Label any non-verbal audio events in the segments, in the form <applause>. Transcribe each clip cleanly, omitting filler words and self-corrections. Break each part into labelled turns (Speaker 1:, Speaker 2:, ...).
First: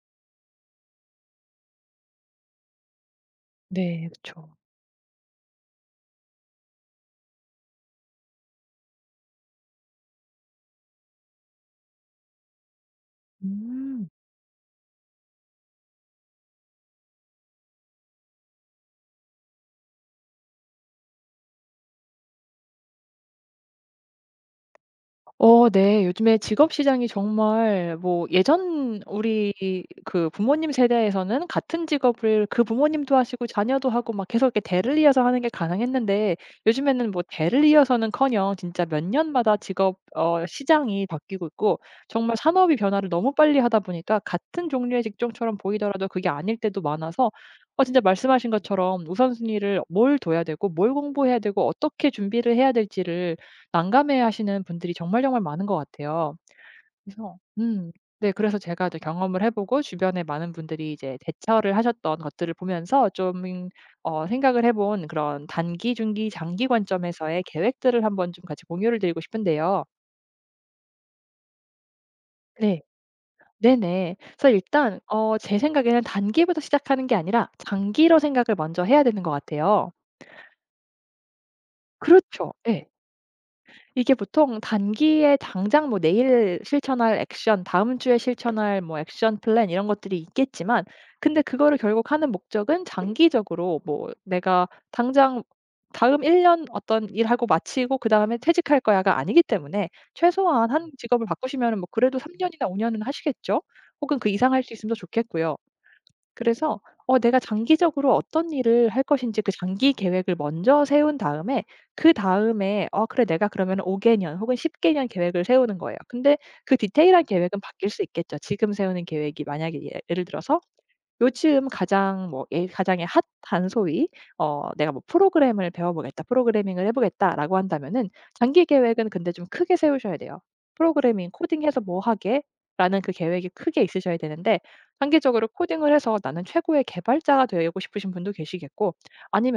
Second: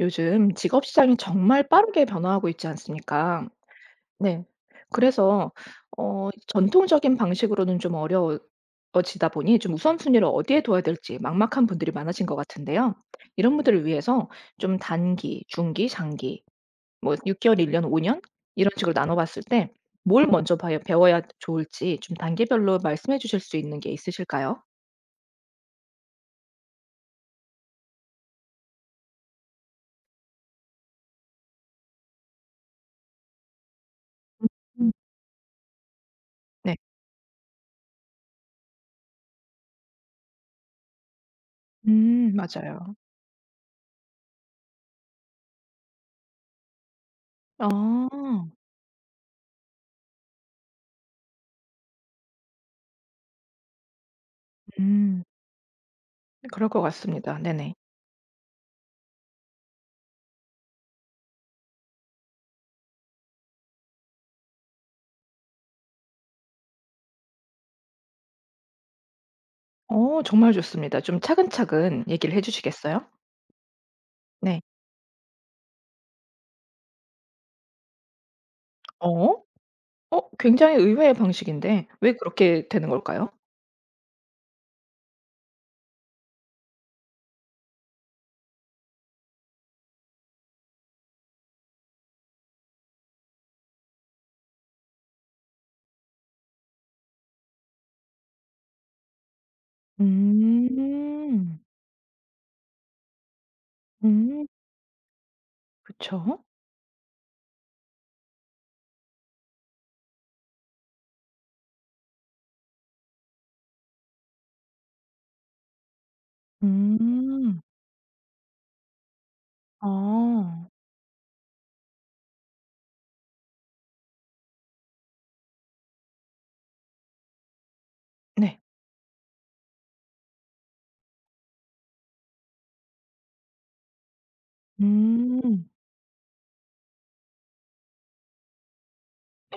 Speaker 1: 요즘 직업 시장이 정말 빠르게 변화하고 있지 않습니까?
Speaker 2: 네.
Speaker 1: 네.
Speaker 2: 그쵸.
Speaker 1: 그래서 전통적인 방식으로는 좀 어려워지다 보니 좀 우선순위를 어디에 둬야 될지 막막한 분들이 많아진 것 같은데요. 이런 분들을
Speaker 2: 음.
Speaker 1: 위해서 좀 단기, 중기, 장기 뭐 6 개월, 1 년, 5년 이런 식으로 나눠 봤을 때 뭘 먼저 봐야 배워야 좋을지 좀 단계별로 말씀해 주실 수 있는 게 있으실까요?
Speaker 2: 네. 요즘에 직업 시장이 정말 뭐 예전 우리 그 부모님 세대에서는 같은 직업을 그 부모님도 하시고 자녀도 하고 막 계속 이렇게
Speaker 1: 음.
Speaker 2: 대를 이어서 하는 게 가능했는데,
Speaker 1: 네.
Speaker 2: 요즘에는 뭐 대를 이어서는커녕 진짜 몇 년마다 직업 시장이 바뀌고 있고, 정말 산업이
Speaker 1: 맞아요.
Speaker 2: 변화를 너무 빨리 하다 보니까 같은 종류의 직종처럼 보이더라도 그게 아닐 때도 많아서 진짜
Speaker 1: 아.
Speaker 2: 말씀하신 것처럼 우선순위를 뭘 둬야 되고 뭘 공부해야 되고 어떻게 준비를 해야 될지를 난감해하시는 분들이 정말
Speaker 1: 음.
Speaker 2: 정말 많은 것 같아요.
Speaker 1: 그럴 것
Speaker 2: 그래서
Speaker 1: 같습니다. 네네.
Speaker 2: 네, 그래서 제가 이제 경험을 해 보고 주변에 많은 분들이 이제 대처를 하셨던 것들을 보면서 좀 생각을 해본 그런 단기, 중기, 장기 관점에서의 계획들을 한번 좀 같이 공유를 드리고 싶은데요.
Speaker 1: 어 정말 좋습니다. 좀 차근차근 얘기를 해
Speaker 2: 네.
Speaker 1: 주시겠어요?
Speaker 2: 네네. 그래서
Speaker 1: 네.
Speaker 2: 일단 제 생각에는 단기부터 시작하는 게 아니라 장기로 생각을 먼저 해야 되는 것
Speaker 1: 어?
Speaker 2: 같아요.
Speaker 1: 어 굉장히 의외의 방식인데 왜
Speaker 2: 그렇죠.
Speaker 1: 그렇게
Speaker 2: 예.
Speaker 1: 되는 걸까요?
Speaker 2: 이게 보통 단기에 당장 뭐 내일 실천할 액션, 다음 주에 실천할 뭐 액션 플랜 이런 것들이 있겠지만, 근데 그거를 결국 하는 목적은 장기적으로 뭐 '내가 당장 다음 1년 어떤 일하고 마치고 그다음에 퇴직할 거야.'가 아니기 때문에, 최소한 한 직업을
Speaker 1: 음.
Speaker 2: 바꾸시면은 뭐 그래도 3 년이나 5 년은 하시겠죠? 혹은 그
Speaker 1: 음.
Speaker 2: 이상 할 수 있으면 더 좋겠고요.
Speaker 1: 그쵸.
Speaker 2: 그래서 내가 장기적으로 어떤 일을 할 것인지 그 장기 계획을 먼저 세운 다음에, 그다음에 '어 그래, 내가 그러면 5 개년 혹은 10 개년 계획을 세우는 거예요.' 근데 그 디테일한 계획은
Speaker 1: 음.
Speaker 2: 바뀔 수 있겠죠. 지금 세우는 계획이 만약에 예 예를 들어서
Speaker 1: 아.
Speaker 2: 요즘 가장 뭐 예 가장의 핫한 소위 '내가 뭐 프로그램을 배워보겠다. 프로그래밍을 해보겠다.'라고 한다면은
Speaker 1: 네.
Speaker 2: 장기 계획은 근데 좀 크게 세우셔야 돼요. '프로그래밍 코딩해서 뭐 하게.'라는 그 계획이 크게 있으셔야 되는데, 단기적으로
Speaker 1: 음.
Speaker 2: 코딩을 해서 나는 최고의 개발자가 되고 싶으신 분도 계시겠고,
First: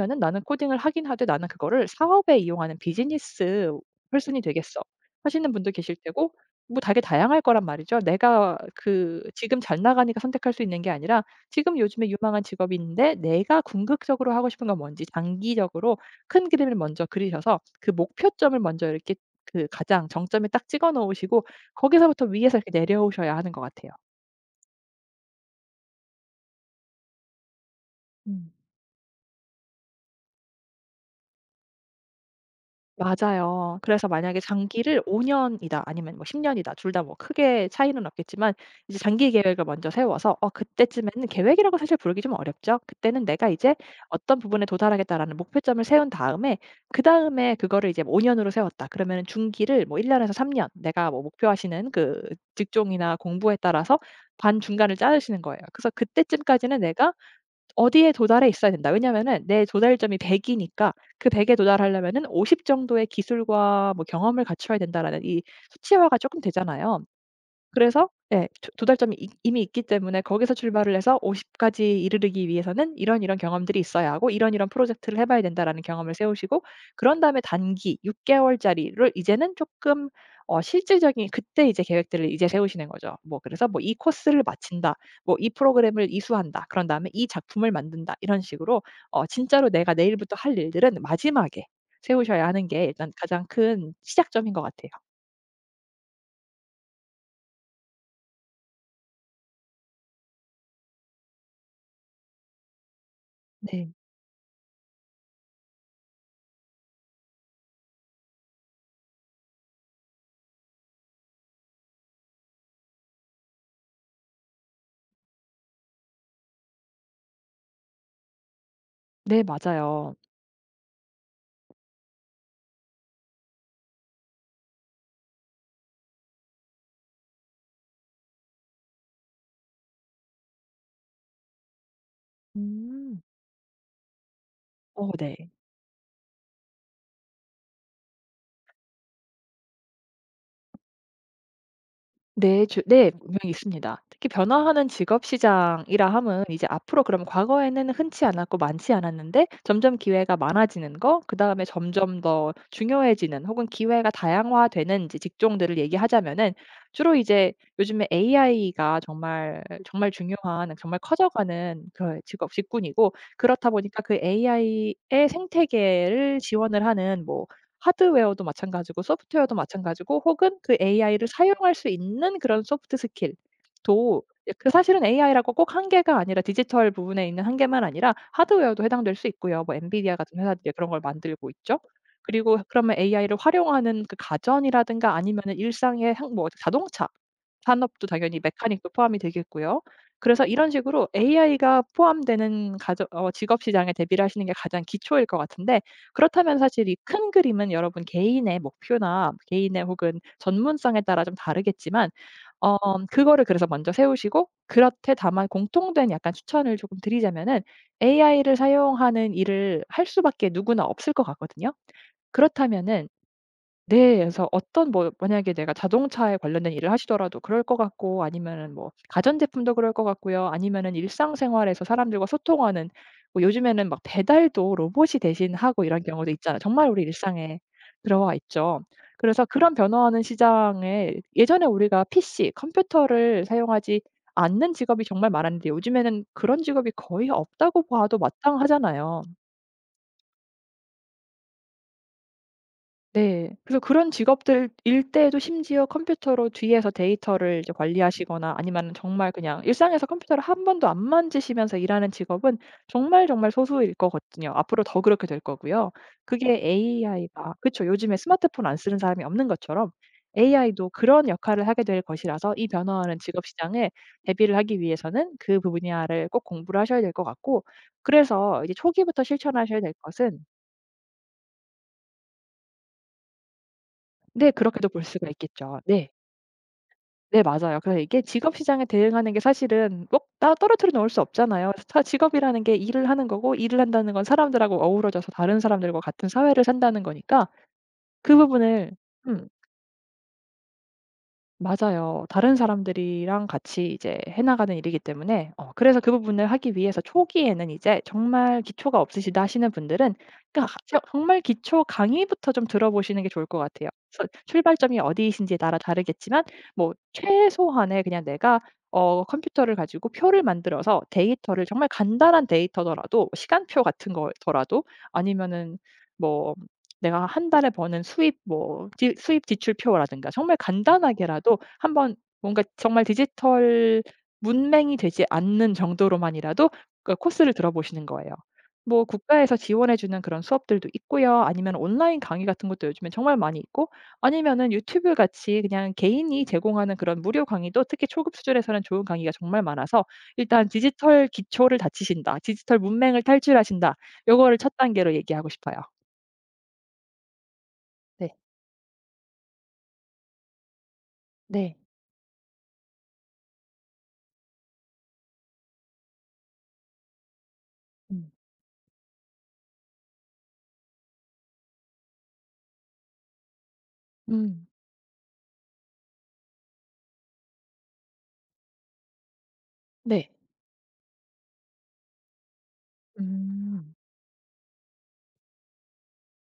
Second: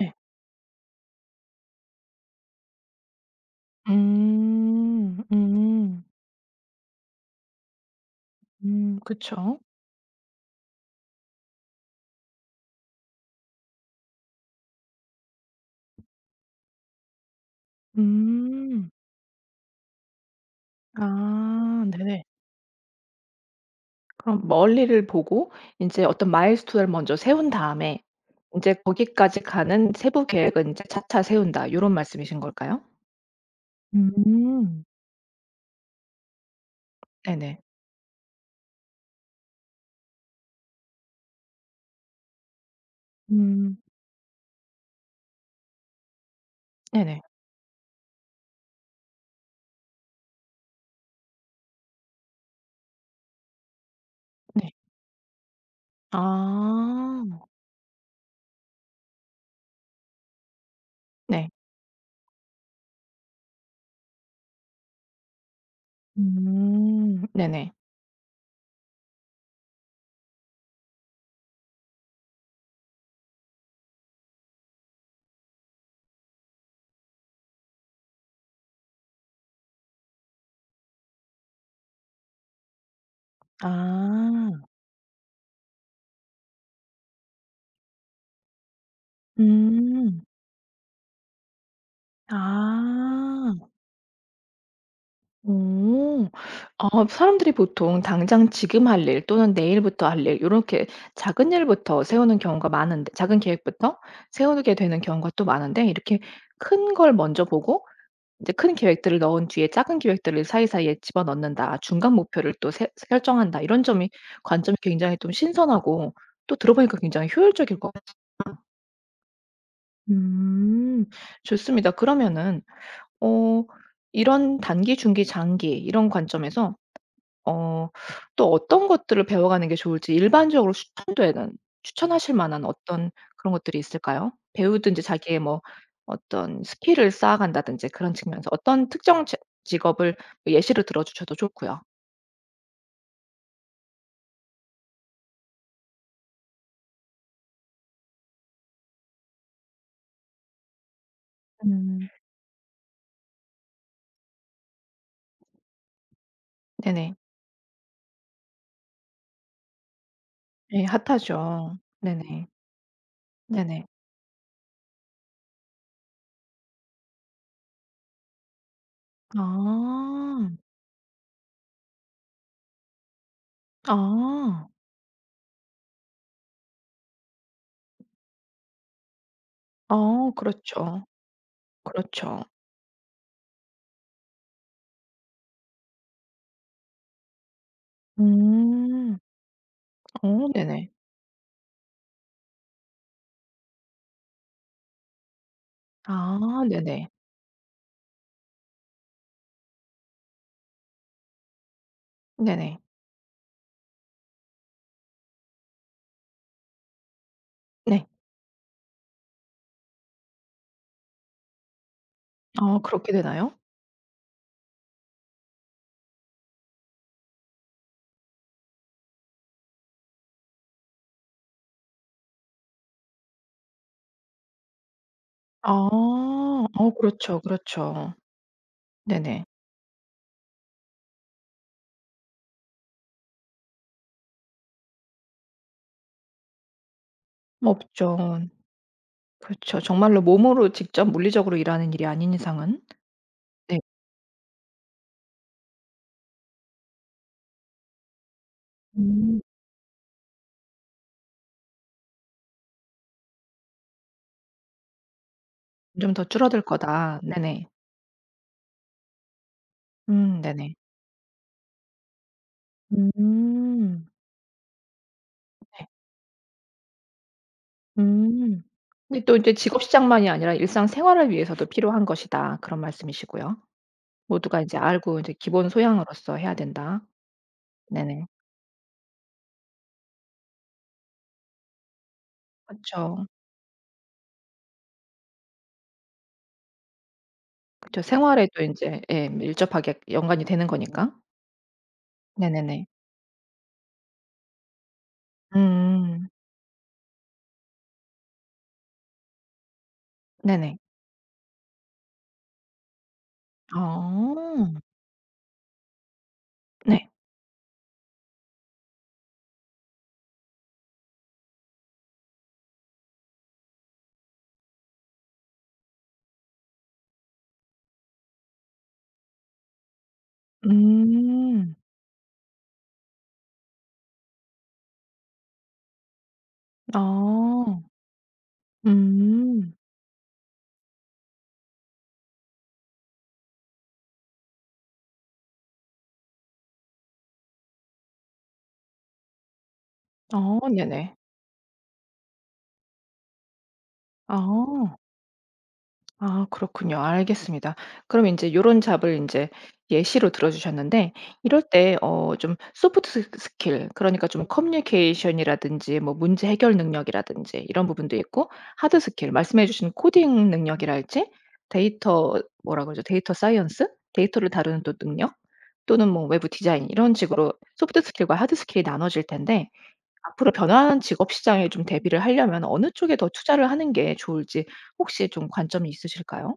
Speaker 1: 네.
Speaker 2: '나는 코딩을 하긴 하되 나는 그거를 사업에 이용하는 비즈니스 퍼슨이 되겠어.'
Speaker 1: 음.
Speaker 2: 하시는 분도 계실
Speaker 1: 음.
Speaker 2: 테고, 뭐 되게 다양할 거란 말이죠. 내가 그 지금
Speaker 1: 그쵸.
Speaker 2: 잘 나가니까 선택할 수 있는 게 아니라, 지금 요즘에 유망한 직업이 있는데 내가 궁극적으로 하고 싶은 건 뭔지 장기적으로 큰 그림을 먼저 그리셔서 그 목표점을 먼저
Speaker 1: 음.
Speaker 2: 이렇게 그 가장 정점에 딱 찍어 놓으시고,
Speaker 1: 아 네네.
Speaker 2: 거기서부터 위에서 이렇게 내려오셔야 하는 것 같아요.
Speaker 1: 그럼 멀리를 보고 인제 어떤 마일스톤을 먼저 세운 다음에
Speaker 2: 음.
Speaker 1: 인제 거기까지 가는 세부 계획은 인제 차차 세운다 요런 말씀이신 걸까요?
Speaker 2: 맞아요. 그래서 만약에
Speaker 1: 음.
Speaker 2: 장기를 5 년이다 아니면 뭐 10 년이다 둘 다 뭐
Speaker 1: 네네.
Speaker 2: 크게 차이는 없겠지만, 이제 장기 계획을 먼저 세워서 그때쯤에는 계획이라고 사실 부르기 좀 어렵죠. 그때는 '내가 이제
Speaker 1: 음.
Speaker 2: 어떤 부분에 도달하겠다.'라는 목표점을 세운 다음에,
Speaker 1: 네네.
Speaker 2: 그다음에 그거를 이제 뭐 5 년으로 세웠다. 그러면은 중기를 뭐 1 년에서 3년 내가 뭐 목표하시는 그 직종이나 공부에 따라서
Speaker 1: 네.
Speaker 2: 반중간을 짜르시는 거예요. 그래서 그때쯤까지는 내가
Speaker 1: 아.
Speaker 2: 어디에 도달해 있어야 된다. 왜냐면은 내 도달점이 100 이니까 그 100
Speaker 1: 네.
Speaker 2: 에 도달하려면은 50 정도의 기술과 뭐 경험을 갖춰야 된다라는, 이 수치화가 쪼끔 되잖아요.
Speaker 1: 음. 네네.
Speaker 2: 그래서 예조달점이 이 이미 있기 때문에 거기서 출발을 해서 50 까지 이르르기 위해서는 이런 이런 경험들이 있어야 하고 이런 이런 프로젝트를 해 봐야 된다라는 경험을 세우시고, 그런 다음에 단기 6 개월짜리를 이제는 조금 실질적인 그때 이제 계획들을 이제 세우시는 거죠. 뭐 그래서 뭐 '이 코스를
Speaker 1: 아.
Speaker 2: 마친다.' 뭐 '이 프로그램을 이수한다.' 그런 다음에 '이 작품을 만든다.' 이런 식으로 진짜로 내가
Speaker 1: 음.
Speaker 2: 내일부터 할 일들은 마지막에 세우셔야 하는 게 일단 가장
Speaker 1: 아.
Speaker 2: 큰 시작점인 것 같아요.
Speaker 1: 어. 아 사람들이 보통 당장 지금 할 일 또는 내일부터 할 일 이렇게 작은 일부터 세우는 경우가 많은데 작은
Speaker 2: 네.
Speaker 1: 계획부터 세우게 되는 경우가 또 많은데 이렇게 큰 걸 먼저 보고 이제 큰 계획들을 넣은 뒤에 작은 계획들을 사이사이에 집어넣는다. 중간 목표를 또 세 설정한다. 이런 점이 관점이 굉장히 좀 신선하고 또 들어보니까 굉장히 효율적일 것 같아요.
Speaker 2: 네 맞아요.
Speaker 1: 음. 좋습니다. 그러면은 어 이런 단기, 중기, 장기 이런 관점에서 어 또 어떤 것들을 배워가는 게 좋을지 일반적으로 추천되는 추천하실 만한 어떤
Speaker 2: 음.
Speaker 1: 그런 것들이 있을까요? 배우든지
Speaker 2: 네.
Speaker 1: 자기의 뭐 어떤 스킬을 쌓아간다든지 그런 측면에서 어떤 특정 직 직업을 뭐 예시로 들어 주셔도 좋고요.
Speaker 2: 네, 주 네, 분명히 있습니다. 특히 변화하는 직업 시장이라 함은 이제 앞으로 그럼 과거에는 흔치 않았고 많지 않았는데 점점 기회가 많아지는 거 그다음에
Speaker 1: 음.
Speaker 2: 점점 더 중요해지는 혹은 기회가 다양화되는 제 직종들을 얘기하자면은,
Speaker 1: 네네.
Speaker 2: 주로 이제 요즘에 AI가 정말, 정말 중요한
Speaker 1: 예
Speaker 2: 정말
Speaker 1: 핫하죠.
Speaker 2: 커져가는 그
Speaker 1: 네네.
Speaker 2: 직업 직군이고, 그렇다
Speaker 1: 네네.
Speaker 2: 보니까 그 AI의 생태계를 지원을 하는 뭐 하드웨어도 마찬가지고 소프트웨어도 마찬가지고
Speaker 1: 아.
Speaker 2: 혹은 그 AI를 사용할 수 있는 그런 소프트 스킬도, 예
Speaker 1: 아.
Speaker 2: 그 사실은 AI라고 꼭 한계가 아니라 디지털 부분에 있는 한계만 아니라 하드웨어도 해당될 수 있고요. 뭐 엔비디아
Speaker 1: 아
Speaker 2: 같은 회사들이 그런 걸
Speaker 1: 그렇죠.
Speaker 2: 만들고 있죠.
Speaker 1: 그렇죠.
Speaker 2: 그리고 그러면 AI를 활용하는 그 가전이라든가 아니면은 일상의 행 뭐 자동차 산업도 당연히 메카닉도 포함이
Speaker 1: 음.
Speaker 2: 되겠고요. 그래서
Speaker 1: 어
Speaker 2: 이런
Speaker 1: 네네.
Speaker 2: 식으로 AI가 포함되는 가저 직업 시장에 대비를 하시는 게 가장 기초일 것 같은데, 그렇다면
Speaker 1: 아
Speaker 2: 사실 이
Speaker 1: 네네.
Speaker 2: 큰 그림은 여러분 개인의 목표나 개인의 혹은 전문성에 따라 좀 다르겠지만 어
Speaker 1: 네네.
Speaker 2: 그거를 그래서 먼저 세우시고, 그렇되 다만 공통된 약간 추천을 조금 드리자면은
Speaker 1: 네.
Speaker 2: AI를 사용하는 일을 할 수밖에 누구나 없을 것 같거든요.
Speaker 1: 아
Speaker 2: 그렇다면은,
Speaker 1: 그렇게 되나요?
Speaker 2: 네. 그래서 어떤 뭐 만약에 내가 자동차에 관련된 일을 하시더라도 그럴 것 같고, 아니면은 뭐 가전제품도 그럴 것 같고요. 아니면은 일상생활에서 사람들과 소통하는, 뭐 요즘에는 막 배달도 로봇이 대신하고 이런
Speaker 1: 아.
Speaker 2: 경우도 있잖아요. 정말
Speaker 1: 어
Speaker 2: 우리
Speaker 1: 그렇죠,
Speaker 2: 일상에
Speaker 1: 그렇죠.
Speaker 2: 들어와 있죠. 그래서
Speaker 1: 네네.
Speaker 2: 그런 변화하는 시장에, 예전에 우리가 PC, 컴퓨터를 사용하지 않는 직업이 정말 많았는데 요즘에는 그런 직업이 거의 없다고
Speaker 1: 없죠.
Speaker 2: 봐도 마땅하잖아요.
Speaker 1: 그렇죠. 정말로 몸으로 직접 물리적으로 일하는 일이 아닌 이상은.
Speaker 2: 네. 그래서
Speaker 1: 네.
Speaker 2: 그런 직업들 일 때에도 심지어 컴퓨터로 뒤에서 데이터를 이제 관리하시거나, 아니면은 정말
Speaker 1: 음.
Speaker 2: 그냥 일상에서 컴퓨터를 한 번도 안 만지시면서 일하는 직업은 정말 정말 소수일 거거든요. 앞으로 더 그렇게 될 거고요.
Speaker 1: 좀 더
Speaker 2: 그게
Speaker 1: 줄어들 거다.
Speaker 2: AI가
Speaker 1: 네네.
Speaker 2: 그쵸, 요즘에 스마트폰 안 쓰는 사람이 없는 것처럼
Speaker 1: 네네.
Speaker 2: AI도 그런 역할을 하게 될 것이라서, 이 변화하는 직업 시장에
Speaker 1: 음.
Speaker 2: 대비를 하기 위해서는 그
Speaker 1: 네.
Speaker 2: 분야를 꼭 공부를 하셔야 될 것 같고,
Speaker 1: 음.
Speaker 2: 그래서 이제 초기부터
Speaker 1: 근데 또 이제
Speaker 2: 실천하셔야
Speaker 1: 직업
Speaker 2: 될
Speaker 1: 시장만이
Speaker 2: 것은,
Speaker 1: 아니라 일상 생활을 위해서도 필요한 것이다. 그런 말씀이시고요.
Speaker 2: 네
Speaker 1: 모두가 이제
Speaker 2: 그렇게도 볼
Speaker 1: 알고 이
Speaker 2: 수가
Speaker 1: 제 기본
Speaker 2: 있겠죠. 네.
Speaker 1: 소양으로서 해야 된다.
Speaker 2: 네 맞아요. 그래서 이게
Speaker 1: 네네.
Speaker 2: 직업 시장에 대응하는 게 사실은 꼭 따 떨어뜨려 놓을 수 없잖아요. 그래서 사 직업이라는 게
Speaker 1: 그
Speaker 2: 일을
Speaker 1: 죠
Speaker 2: 하는 거고, 일을 한다는 건 사람들하고 어우러져서 다른 사람들과 같은 사회를 산다는 거니까
Speaker 1: 그죠
Speaker 2: 그
Speaker 1: 생활에도 이
Speaker 2: 부분을,
Speaker 1: 제 예
Speaker 2: 음.
Speaker 1: 밀접하게 연관이 되는 거니까.
Speaker 2: 맞아요. 다른
Speaker 1: 네네네.
Speaker 2: 사람들이랑 같이 이제 해 나가는 일이기 때문에, 그래서 그
Speaker 1: 음.
Speaker 2: 부분을 하기 위해서 초기에는 이제 정말 기초가 없으시다 하시는 분들은, 그러니까
Speaker 1: 네네.
Speaker 2: 저 정말 기초 강의부터 좀 들어보시는 게 좋을 것 같아요. 서
Speaker 1: 아.
Speaker 2: 출발점이 어디이신지에 따라 다르겠지만 뭐
Speaker 1: 네.
Speaker 2: 최소한의 그냥 내가 컴퓨터를 가지고 표를 만들어서 데이터를, 정말 간단한 데이터더라도 시간표 같은 거더라도, 아니면은 뭐 내가 한 달에 버는 수입, 뭐 지 수입 지출표라든가, 정말 간단하게라도
Speaker 1: 음.
Speaker 2: 한번 뭔가 정말 디지털 문맹이 되지 않는 정도로만이라도 그 코스를
Speaker 1: 아.
Speaker 2: 들어보시는 거예요. 뭐 국가에서
Speaker 1: 음.
Speaker 2: 지원해 주는 그런 수업들도 있고요. 아니면 온라인 강의 같은 것도 요즘엔 정말 많이 있고, 아니면은 유튜브 같이 그냥 개인이 제공하는 그런 무료 강의도 특히 초급 수준에서는 좋은 강의가 정말 많아서,
Speaker 1: 아
Speaker 2: 일단
Speaker 1: 네네.
Speaker 2: 디지털 기초를 다지신다. 디지털 문맹을 탈출하신다. 요거를 첫
Speaker 1: 아.
Speaker 2: 단계로 얘기하고 싶어요.
Speaker 1: 아 그렇군요. 알겠습니다. 그럼
Speaker 2: 네.
Speaker 1: 이제 요런 잡을 이제 예시로 들어 주셨는데 이럴
Speaker 2: 네.
Speaker 1: 때 어 좀 소프트 스 스킬 그러니까 좀 커뮤니케이션이라든지 뭐 문제 해결 능력이라든지 이런 부분도
Speaker 2: 음.
Speaker 1: 있고 하드 스킬 말씀해 주신 코딩 능력이랄지 데이터 뭐라 그러죠? 데이터 사이언스? 데이터를
Speaker 2: 음.
Speaker 1: 다루는 또 능력 또는 뭐 외부 디자인 이런 식으로 소프트 스킬과 하드 스킬이 나눠질 텐데
Speaker 2: 네.
Speaker 1: 앞으로 변화하는 직업 시장에 좀 대비를 하려면 어느 쪽에 더 투자를 하는
Speaker 2: 음.
Speaker 1: 게 좋을지 혹시 좀 관점이 있으실까요?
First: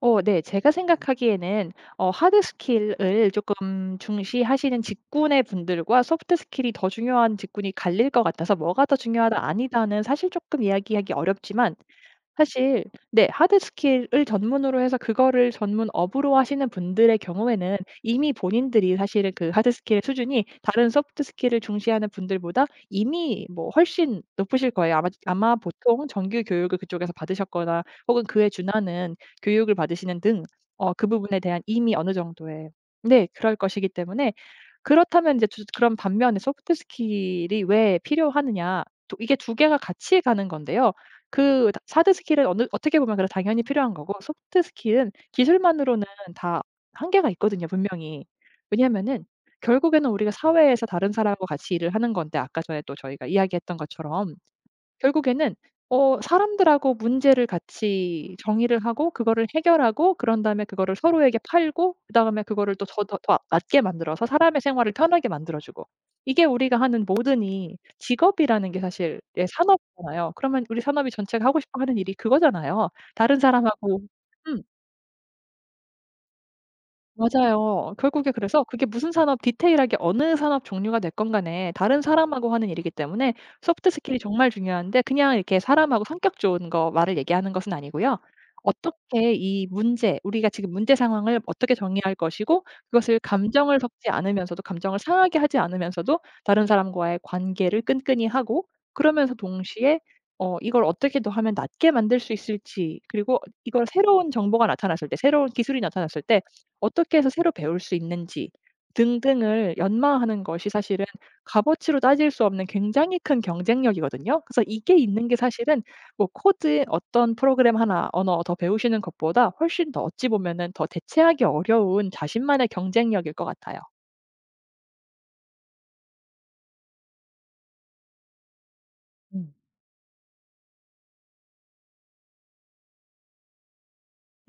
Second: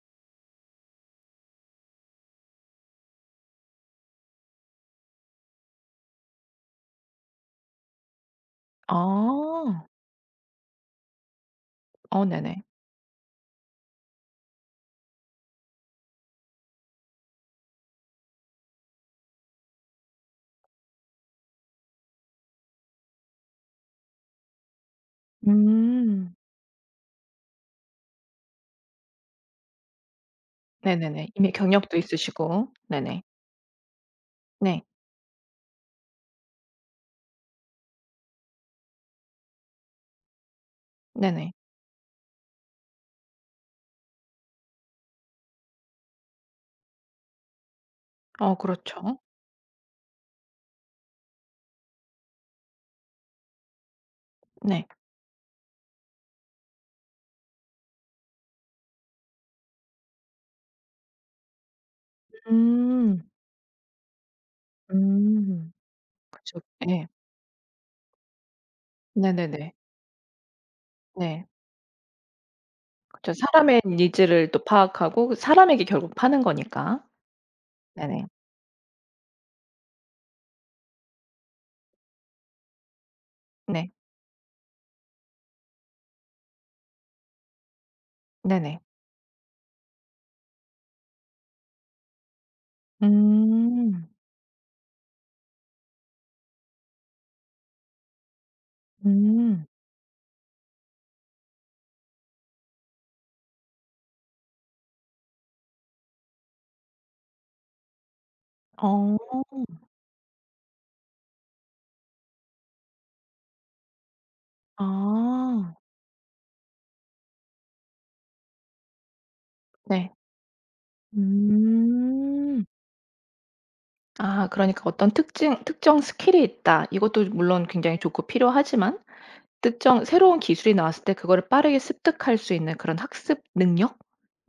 Speaker 2: 네. 제가 생각하기에는 하드 스킬을 쪼끔 중시하시는 직군의 분들과 소프트 스킬이 더 중요한 직군이 갈릴 것 같아서, 뭐가 더 중요하다
Speaker 1: 아.
Speaker 2: 아니다는 사실 쪼끔 이야기하기 어렵지만,
Speaker 1: 어 네네.
Speaker 2: 사실 네 하드 스킬을 전문으로 해서 그거를 전문 업으로 하시는 분들의 경우에는 이미 본인들이 사실은 그 하드 스킬의 수준이 다른 소프트 스킬을 중시하는 분들보다 이미 뭐 훨씬 높으실 거예요. 아마 보통
Speaker 1: 음.
Speaker 2: 정규 교육을 그쪽에서 받으셨거나 혹은 그에 준하는 교육을 받으시는 등 그
Speaker 1: 네네네.
Speaker 2: 부분에
Speaker 1: 이미
Speaker 2: 대한 이미
Speaker 1: 경력도
Speaker 2: 어느 정도의,
Speaker 1: 있으시고. 네네.
Speaker 2: 네 그럴 것이기 때문에.
Speaker 1: 네.
Speaker 2: 그렇다면 이제 두 그런 반면에 소프트 스킬이 왜 필요하느냐. 또 이게 두 개가 같이 가는 건데요.
Speaker 1: 네네.
Speaker 2: 그 다 하드 스킬은 어느 어떻게 보면 그래 당연히 필요한 거고 소프트 스킬은 기술만으로는 다 한계가 있거든요, 분명히.
Speaker 1: 어 그렇죠.
Speaker 2: 왜냐하면은 결국에는 우리가 사회에서 다른 사람과 같이 일을 하는 건데, 아까 전에 또 저희가 이야기했던 것처럼
Speaker 1: 네.
Speaker 2: 결국에는 사람들하고 문제를 같이 정의를 하고 그거를 해결하고, 그런 다음에 그거를 서로에게 팔고, 그다음에 그거를 또 더 더
Speaker 1: 음.
Speaker 2: 더게 만들어서 사람의 생활을 편하게 만들어
Speaker 1: 음.
Speaker 2: 주고, 이게
Speaker 1: 그쵸.
Speaker 2: 우리가 하는
Speaker 1: 예.
Speaker 2: 모든이 직업이라는 게 사실 예
Speaker 1: 네네네.
Speaker 2: 산업이잖아요. 그러면 우리 산업이 전체가
Speaker 1: 네.
Speaker 2: 하고 싶어 하는 일이 그거잖아요.
Speaker 1: 그쵸.
Speaker 2: 다른
Speaker 1: 사람의
Speaker 2: 사람하고,
Speaker 1: 니즈를
Speaker 2: 음.
Speaker 1: 또 파악하고 사람에게 결국 파는 거니까.
Speaker 2: 맞아요.
Speaker 1: 네네.
Speaker 2: 결국에 그래서 그게 무슨 산업 디테일하게 어느 산업 종류가 됐건 간에 다른 사람하고 하는 일이기 때문에 소프트
Speaker 1: 네.
Speaker 2: 스킬이 정말 중요한데, 그냥 이렇게 사람하고 성격 좋은 거 말을 얘기하는 것은 아니고요.
Speaker 1: 네네.
Speaker 2: 어떻게 이 문제, 우리가 지금 문제 상황을 어떻게 정의할 것이고, 그것을 감정을 섞지
Speaker 1: 음.
Speaker 2: 않으면서도 감정을 상하게 하지 않으면서도 다른 사람과의 관계를 끈끈이 하고, 그러면서
Speaker 1: 음.
Speaker 2: 동시에 이걸 어떻게 더 하면 낫게 만들 수 있을지, 그리고 이걸 새로운 정보가 나타났을 때 새로운 기술이 나타났을 때 어떻게 해서 새로 배울 수 있는지
Speaker 1: 어.
Speaker 2: 등등을 연마하는 것이 사실은 값어치로 따질 수 없는 굉장히 큰 경쟁력이거든요. 그래서 이게 있는 게
Speaker 1: 아.
Speaker 2: 사실은 뭐 코드 어떤 프로그램 하나 언어 더 배우시는 것보다 훨씬 더
Speaker 1: 네.
Speaker 2: 어찌 보면은 더 대체하기 어려운
Speaker 1: 음.
Speaker 2: 자신만의 경쟁력일 것 같아요.
Speaker 1: 아 그러니까 어떤 특징 특정 스킬이 있다. 이것도 물론 굉장히 좋고 필요하지만
Speaker 2: 음.
Speaker 1: 특정 새로운 기술이 나왔을 때 그거를 빠르게 습득할 수 있는 그런 학습 능력?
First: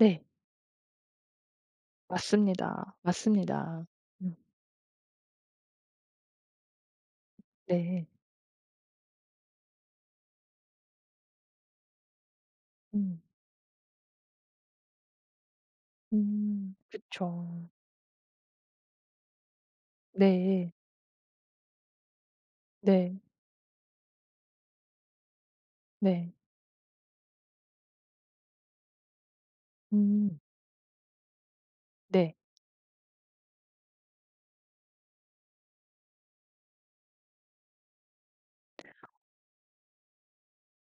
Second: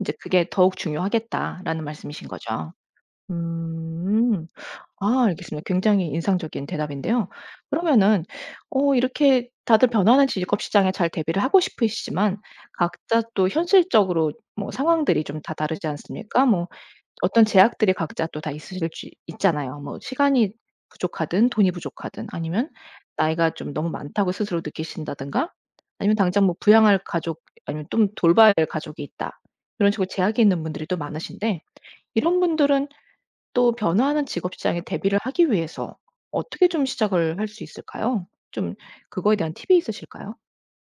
Speaker 1: 이제 그게 더욱 중요하겠다라는 말씀이신 거죠.
Speaker 2: 맞습니다. 맞습니다. 음.
Speaker 1: 음. 아 알겠습니다. 굉장히 인상적인 대답인데요.
Speaker 2: 네.
Speaker 1: 그러면은 어 이렇게 다들 변하는 직업 시장에 잘 대비를 하고 싶으시지만
Speaker 2: 음.
Speaker 1: 각자 또 현실적으로 뭐 상황들이 좀 다 다르지 않습니까? 뭐
Speaker 2: 음.
Speaker 1: 어떤
Speaker 2: 그쵸.
Speaker 1: 제약들이 각자 또 다 있으실 수 있잖아요. 뭐 시간이
Speaker 2: 네.
Speaker 1: 부족하든 돈이 부족하든 아니면
Speaker 2: 네.
Speaker 1: 나이가 좀 너무 많다고 스스로 느끼신다든가 아니면
Speaker 2: 네.
Speaker 1: 당장 뭐 부양할 가족 아니면 좀 돌봐야 할 가족이 있다. 이런 식으로
Speaker 2: 음.
Speaker 1: 제약이 있는 분들이 또 많으신데
Speaker 2: 네.
Speaker 1: 이런 분들은 또 변화하는 직업 시장에 대비를 하기 위해서 어떻게 좀 시작을 할 수 있을까요? 좀 그거에 대한 팁이 있으실까요?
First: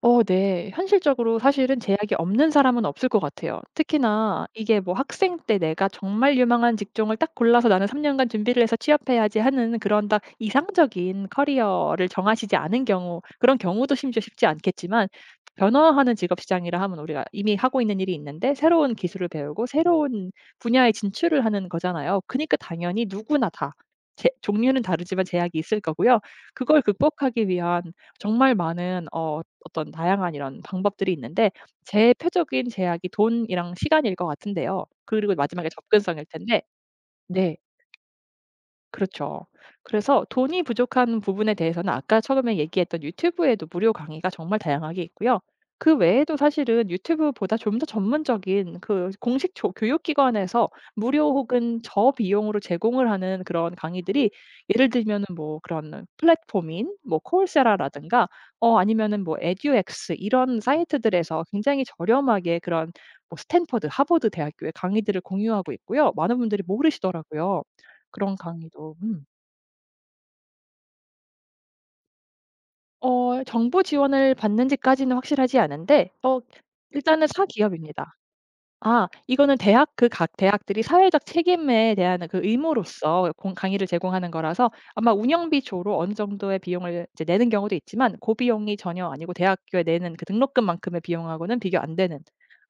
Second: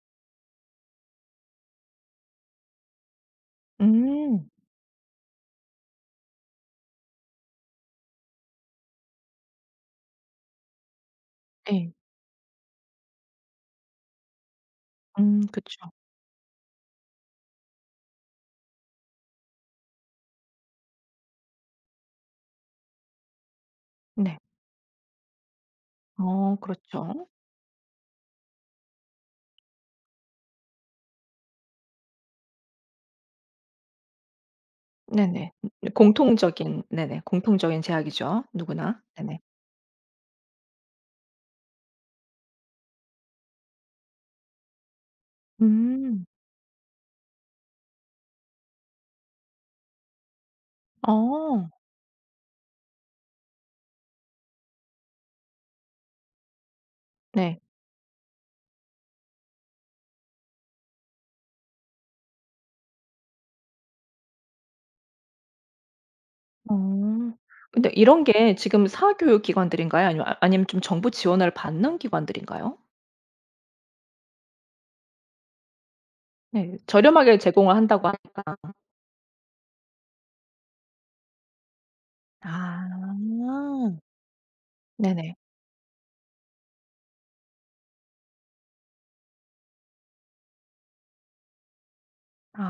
Speaker 2: 네. 현실적으로 사실은 제약이 없는 사람은 없을 것 같아요. 특히나
Speaker 1: 음.
Speaker 2: 이게 뭐 학생 때 내가 정말 유망한 직종을 딱 골라서 나는 3 년간 준비를 해서 취업해야지 하는 그런 딱 이상적인
Speaker 1: 네.
Speaker 2: 커리어를 정하시지 않은 경우, 그런 경우도 심지어 쉽지 않겠지만,
Speaker 1: 그쵸.
Speaker 2: 변화하는 직업 시장이라 하면 우리가 이미 하고 있는 일이 있는데 새로운 기술을 배우고 새로운 분야에 진출을 하는 거잖아요. 그니까 러 당연히 누구나 다 제
Speaker 1: 네.
Speaker 2: 종류는 다르지만 제약이 있을 거고요.
Speaker 1: 어
Speaker 2: 그걸
Speaker 1: 그렇죠.
Speaker 2: 극복하기 위한 정말 많은 어떤 다양한 이런 방법들이 있는데, 제일 표적인 제약이 돈이랑 시간일 것 같은데요. 그리고
Speaker 1: 네네.
Speaker 2: 마지막에 접근성일 텐데,
Speaker 1: 공통적인 네네.
Speaker 2: 네.
Speaker 1: 공통적인 제약이죠. 누구나. 네네.
Speaker 2: 그렇죠. 그래서 돈이 부족한 부분에 대해서는 아까 처음에 얘기했던 유튜브에도 무료 강의가 정말 다양하게 있고요. 그
Speaker 1: 음.
Speaker 2: 외에도 사실은 유튜브보다 좀 더 전문적인 그 공식 교육기관에서 무료
Speaker 1: 어.
Speaker 2: 혹은 저비용으로 제공을 하는 그런 강의들이 예를 들면은 뭐 그런 플랫폼인 뭐
Speaker 1: 네.
Speaker 2: 콜세라라든가 아니면은 뭐 에듀엑스 이런 사이트들에서 굉장히 저렴하게 그런 뭐 스탠퍼드, 하버드 대학교의 강의들을 공유하고 있고요. 많은 분들이
Speaker 1: 어.
Speaker 2: 모르시더라고요,
Speaker 1: 근데 이런
Speaker 2: 그런
Speaker 1: 게 지금
Speaker 2: 강의도. 음.
Speaker 1: 사교육 기관들인가요? 아니면 아 아니면 좀 정부 지원을 받는 기관들인가요?
Speaker 2: 정부 지원을 받는지까지는 확실하지 않은데
Speaker 1: 네.
Speaker 2: 일단은
Speaker 1: 저렴하게 제공을 한다고
Speaker 2: 사기업입니다.
Speaker 1: 하니까.
Speaker 2: 아, 이거는 대학, 그 각 대학들이 사회적 책임에 대한 그
Speaker 1: 아.
Speaker 2: 의무로서 공 강의를 제공하는 거라서, 아마
Speaker 1: 네네.
Speaker 2: 운영비 조로 어느 정도의 비용을 이제 내는 경우도 있지만 고 비용이 전혀 아니고, 대학교에 내는 그 등록금만큼의 비용하고는 비교 안 되는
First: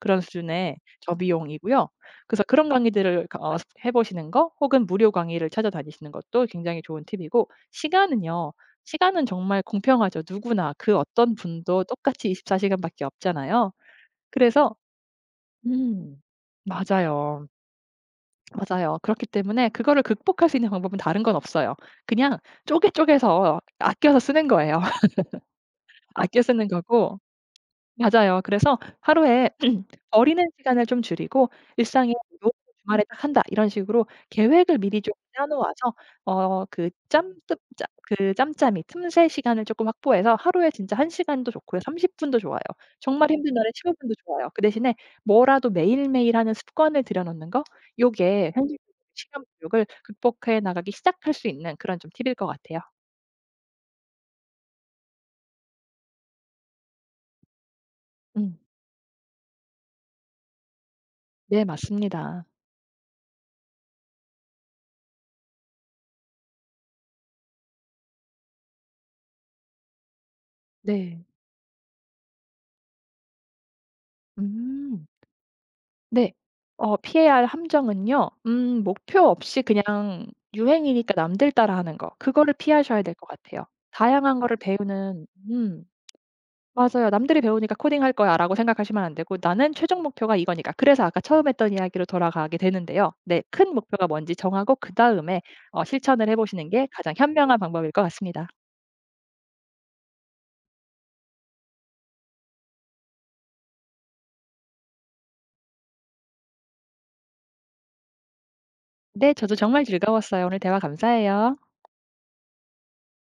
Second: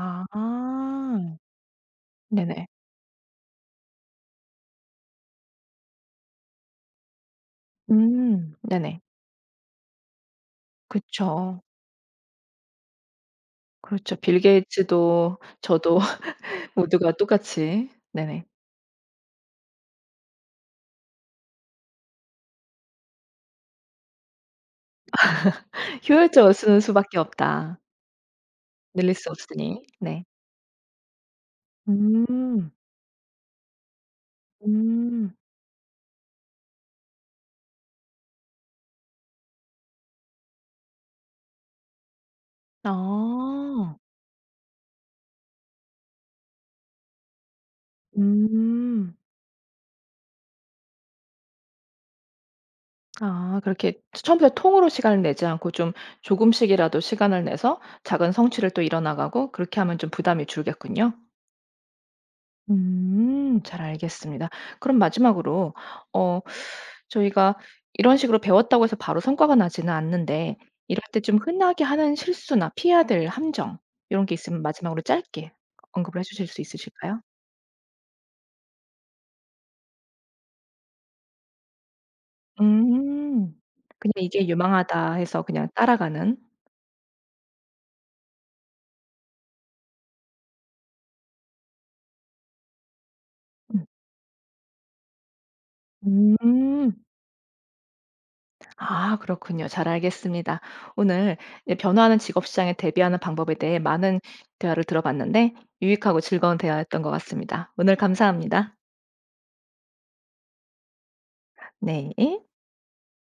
Speaker 2: 그런 수준의 저비용이고요. 그래서
Speaker 1: 네네.
Speaker 2: 그런 강의들을 해 보시는 거, 혹은 무료 강의를 찾아다니시는 것도 굉장히 좋은 팁이고, 시간은요,
Speaker 1: 음. 네네.
Speaker 2: 시간은 정말 공평하죠. 누구나, 그 어떤
Speaker 1: 그쵸.
Speaker 2: 분도 똑같이 24 시간밖에 없잖아요.
Speaker 1: 그렇죠. 빌
Speaker 2: 그래서
Speaker 1: 게이츠도 저도
Speaker 2: 음.
Speaker 1: <laughs> 모두가
Speaker 2: 맞아요.
Speaker 1: 똑같이 네네.
Speaker 2: 맞아요. 그렇기 때문에 그거를 극복할 수 있는 방법은 다른 건 없어요. 그냥 쪼개서 아껴서 쓰는 거예요. <laughs> 아껴
Speaker 1: '효율적으로
Speaker 2: 쓰는
Speaker 1: 쓰는
Speaker 2: 거고,
Speaker 1: 수밖에 없다.'
Speaker 2: 맞아요. 그래서
Speaker 1: 늘릴 수
Speaker 2: 하루에
Speaker 1: 없으니. 네.
Speaker 2: 버리는 시간을 좀 줄이고, 일상에 '요거
Speaker 1: 음.
Speaker 2: 주말에 딱 한다.' 이런 식으로 계획을 미리 좀
Speaker 1: 음.
Speaker 2: 짜 놓아서 어 그 짬뜸 짜 그 짬짬이 틈새 시간을 쪼끔 확보해서 하루에 진짜 1 시간도 좋고요. 30 분도 좋아요. 정말 힘든 날에 15
Speaker 1: 아.
Speaker 2: 분도 좋아요. 그 대신에 뭐라도 매일매일 하는 습관을 들여 놓는 거, 요게 현실적인
Speaker 1: 음.
Speaker 2: 시간 부족을 극복해 나가기 시작할 수 있는 그런 좀 팁일 것 같아요.
Speaker 1: 아 그렇게 처 처음부터 통으로 시간을 내지 않고 좀 조금씩이라도 시간을 내서 작은
Speaker 2: 음.
Speaker 1: 성취를 또 이뤄나가고 그렇게 하면 좀 부담이 줄겠군요.
Speaker 2: 네 맞습니다.
Speaker 1: 음. 잘 알겠습니다. 그럼 마지막으로 어 저희가 이런 식으로 배웠다고 해서 바로 성과가 나지는 않는데 이럴 때
Speaker 2: 네.
Speaker 1: 좀 흔하게 하는 실수나 피해야 될 함정 요런 게 있으면 마지막으로
Speaker 2: 음.
Speaker 1: 짧게 언급을 해
Speaker 2: 네.
Speaker 1: 주실 수 있으실까요?
Speaker 2: 피해야 할 함정은요, 목표 없이 그냥 유행이니까 남들 따라하는 거, 그거를 피하셔야 될 것
Speaker 1: 음.
Speaker 2: 같아요.
Speaker 1: 그냥
Speaker 2: 다양한
Speaker 1: 이게
Speaker 2: 거를
Speaker 1: 유망하다
Speaker 2: 배우는,
Speaker 1: 해서 그냥 따라가는.
Speaker 2: 맞아요. '남들이 배우니까 코딩할 거야.'라고 생각하시면 안 되고 '나는 최종 목표가 이거니까.' 그래서 아까 처음 했던 이야기로 돌아가게 되는데요. 네. 큰
Speaker 1: 음.
Speaker 2: 목표가 뭔지 정하고 그다음에 실천을 해 보시는 게
Speaker 1: 음.
Speaker 2: 가장 현명한 방법일 것 같습니다.
Speaker 1: 아 그렇군요. 잘 알겠습니다. 오늘 이 변화하는 직업 시장에 대비하는 방법에 대해 많은 대화를 들어봤는데 유익하고 즐거운 대화였던 것 같습니다. 오늘 감사합니다.
Speaker 2: 네. 저도 정말 즐거웠어요. 오늘 대화 감사해요.
Speaker 1: 네.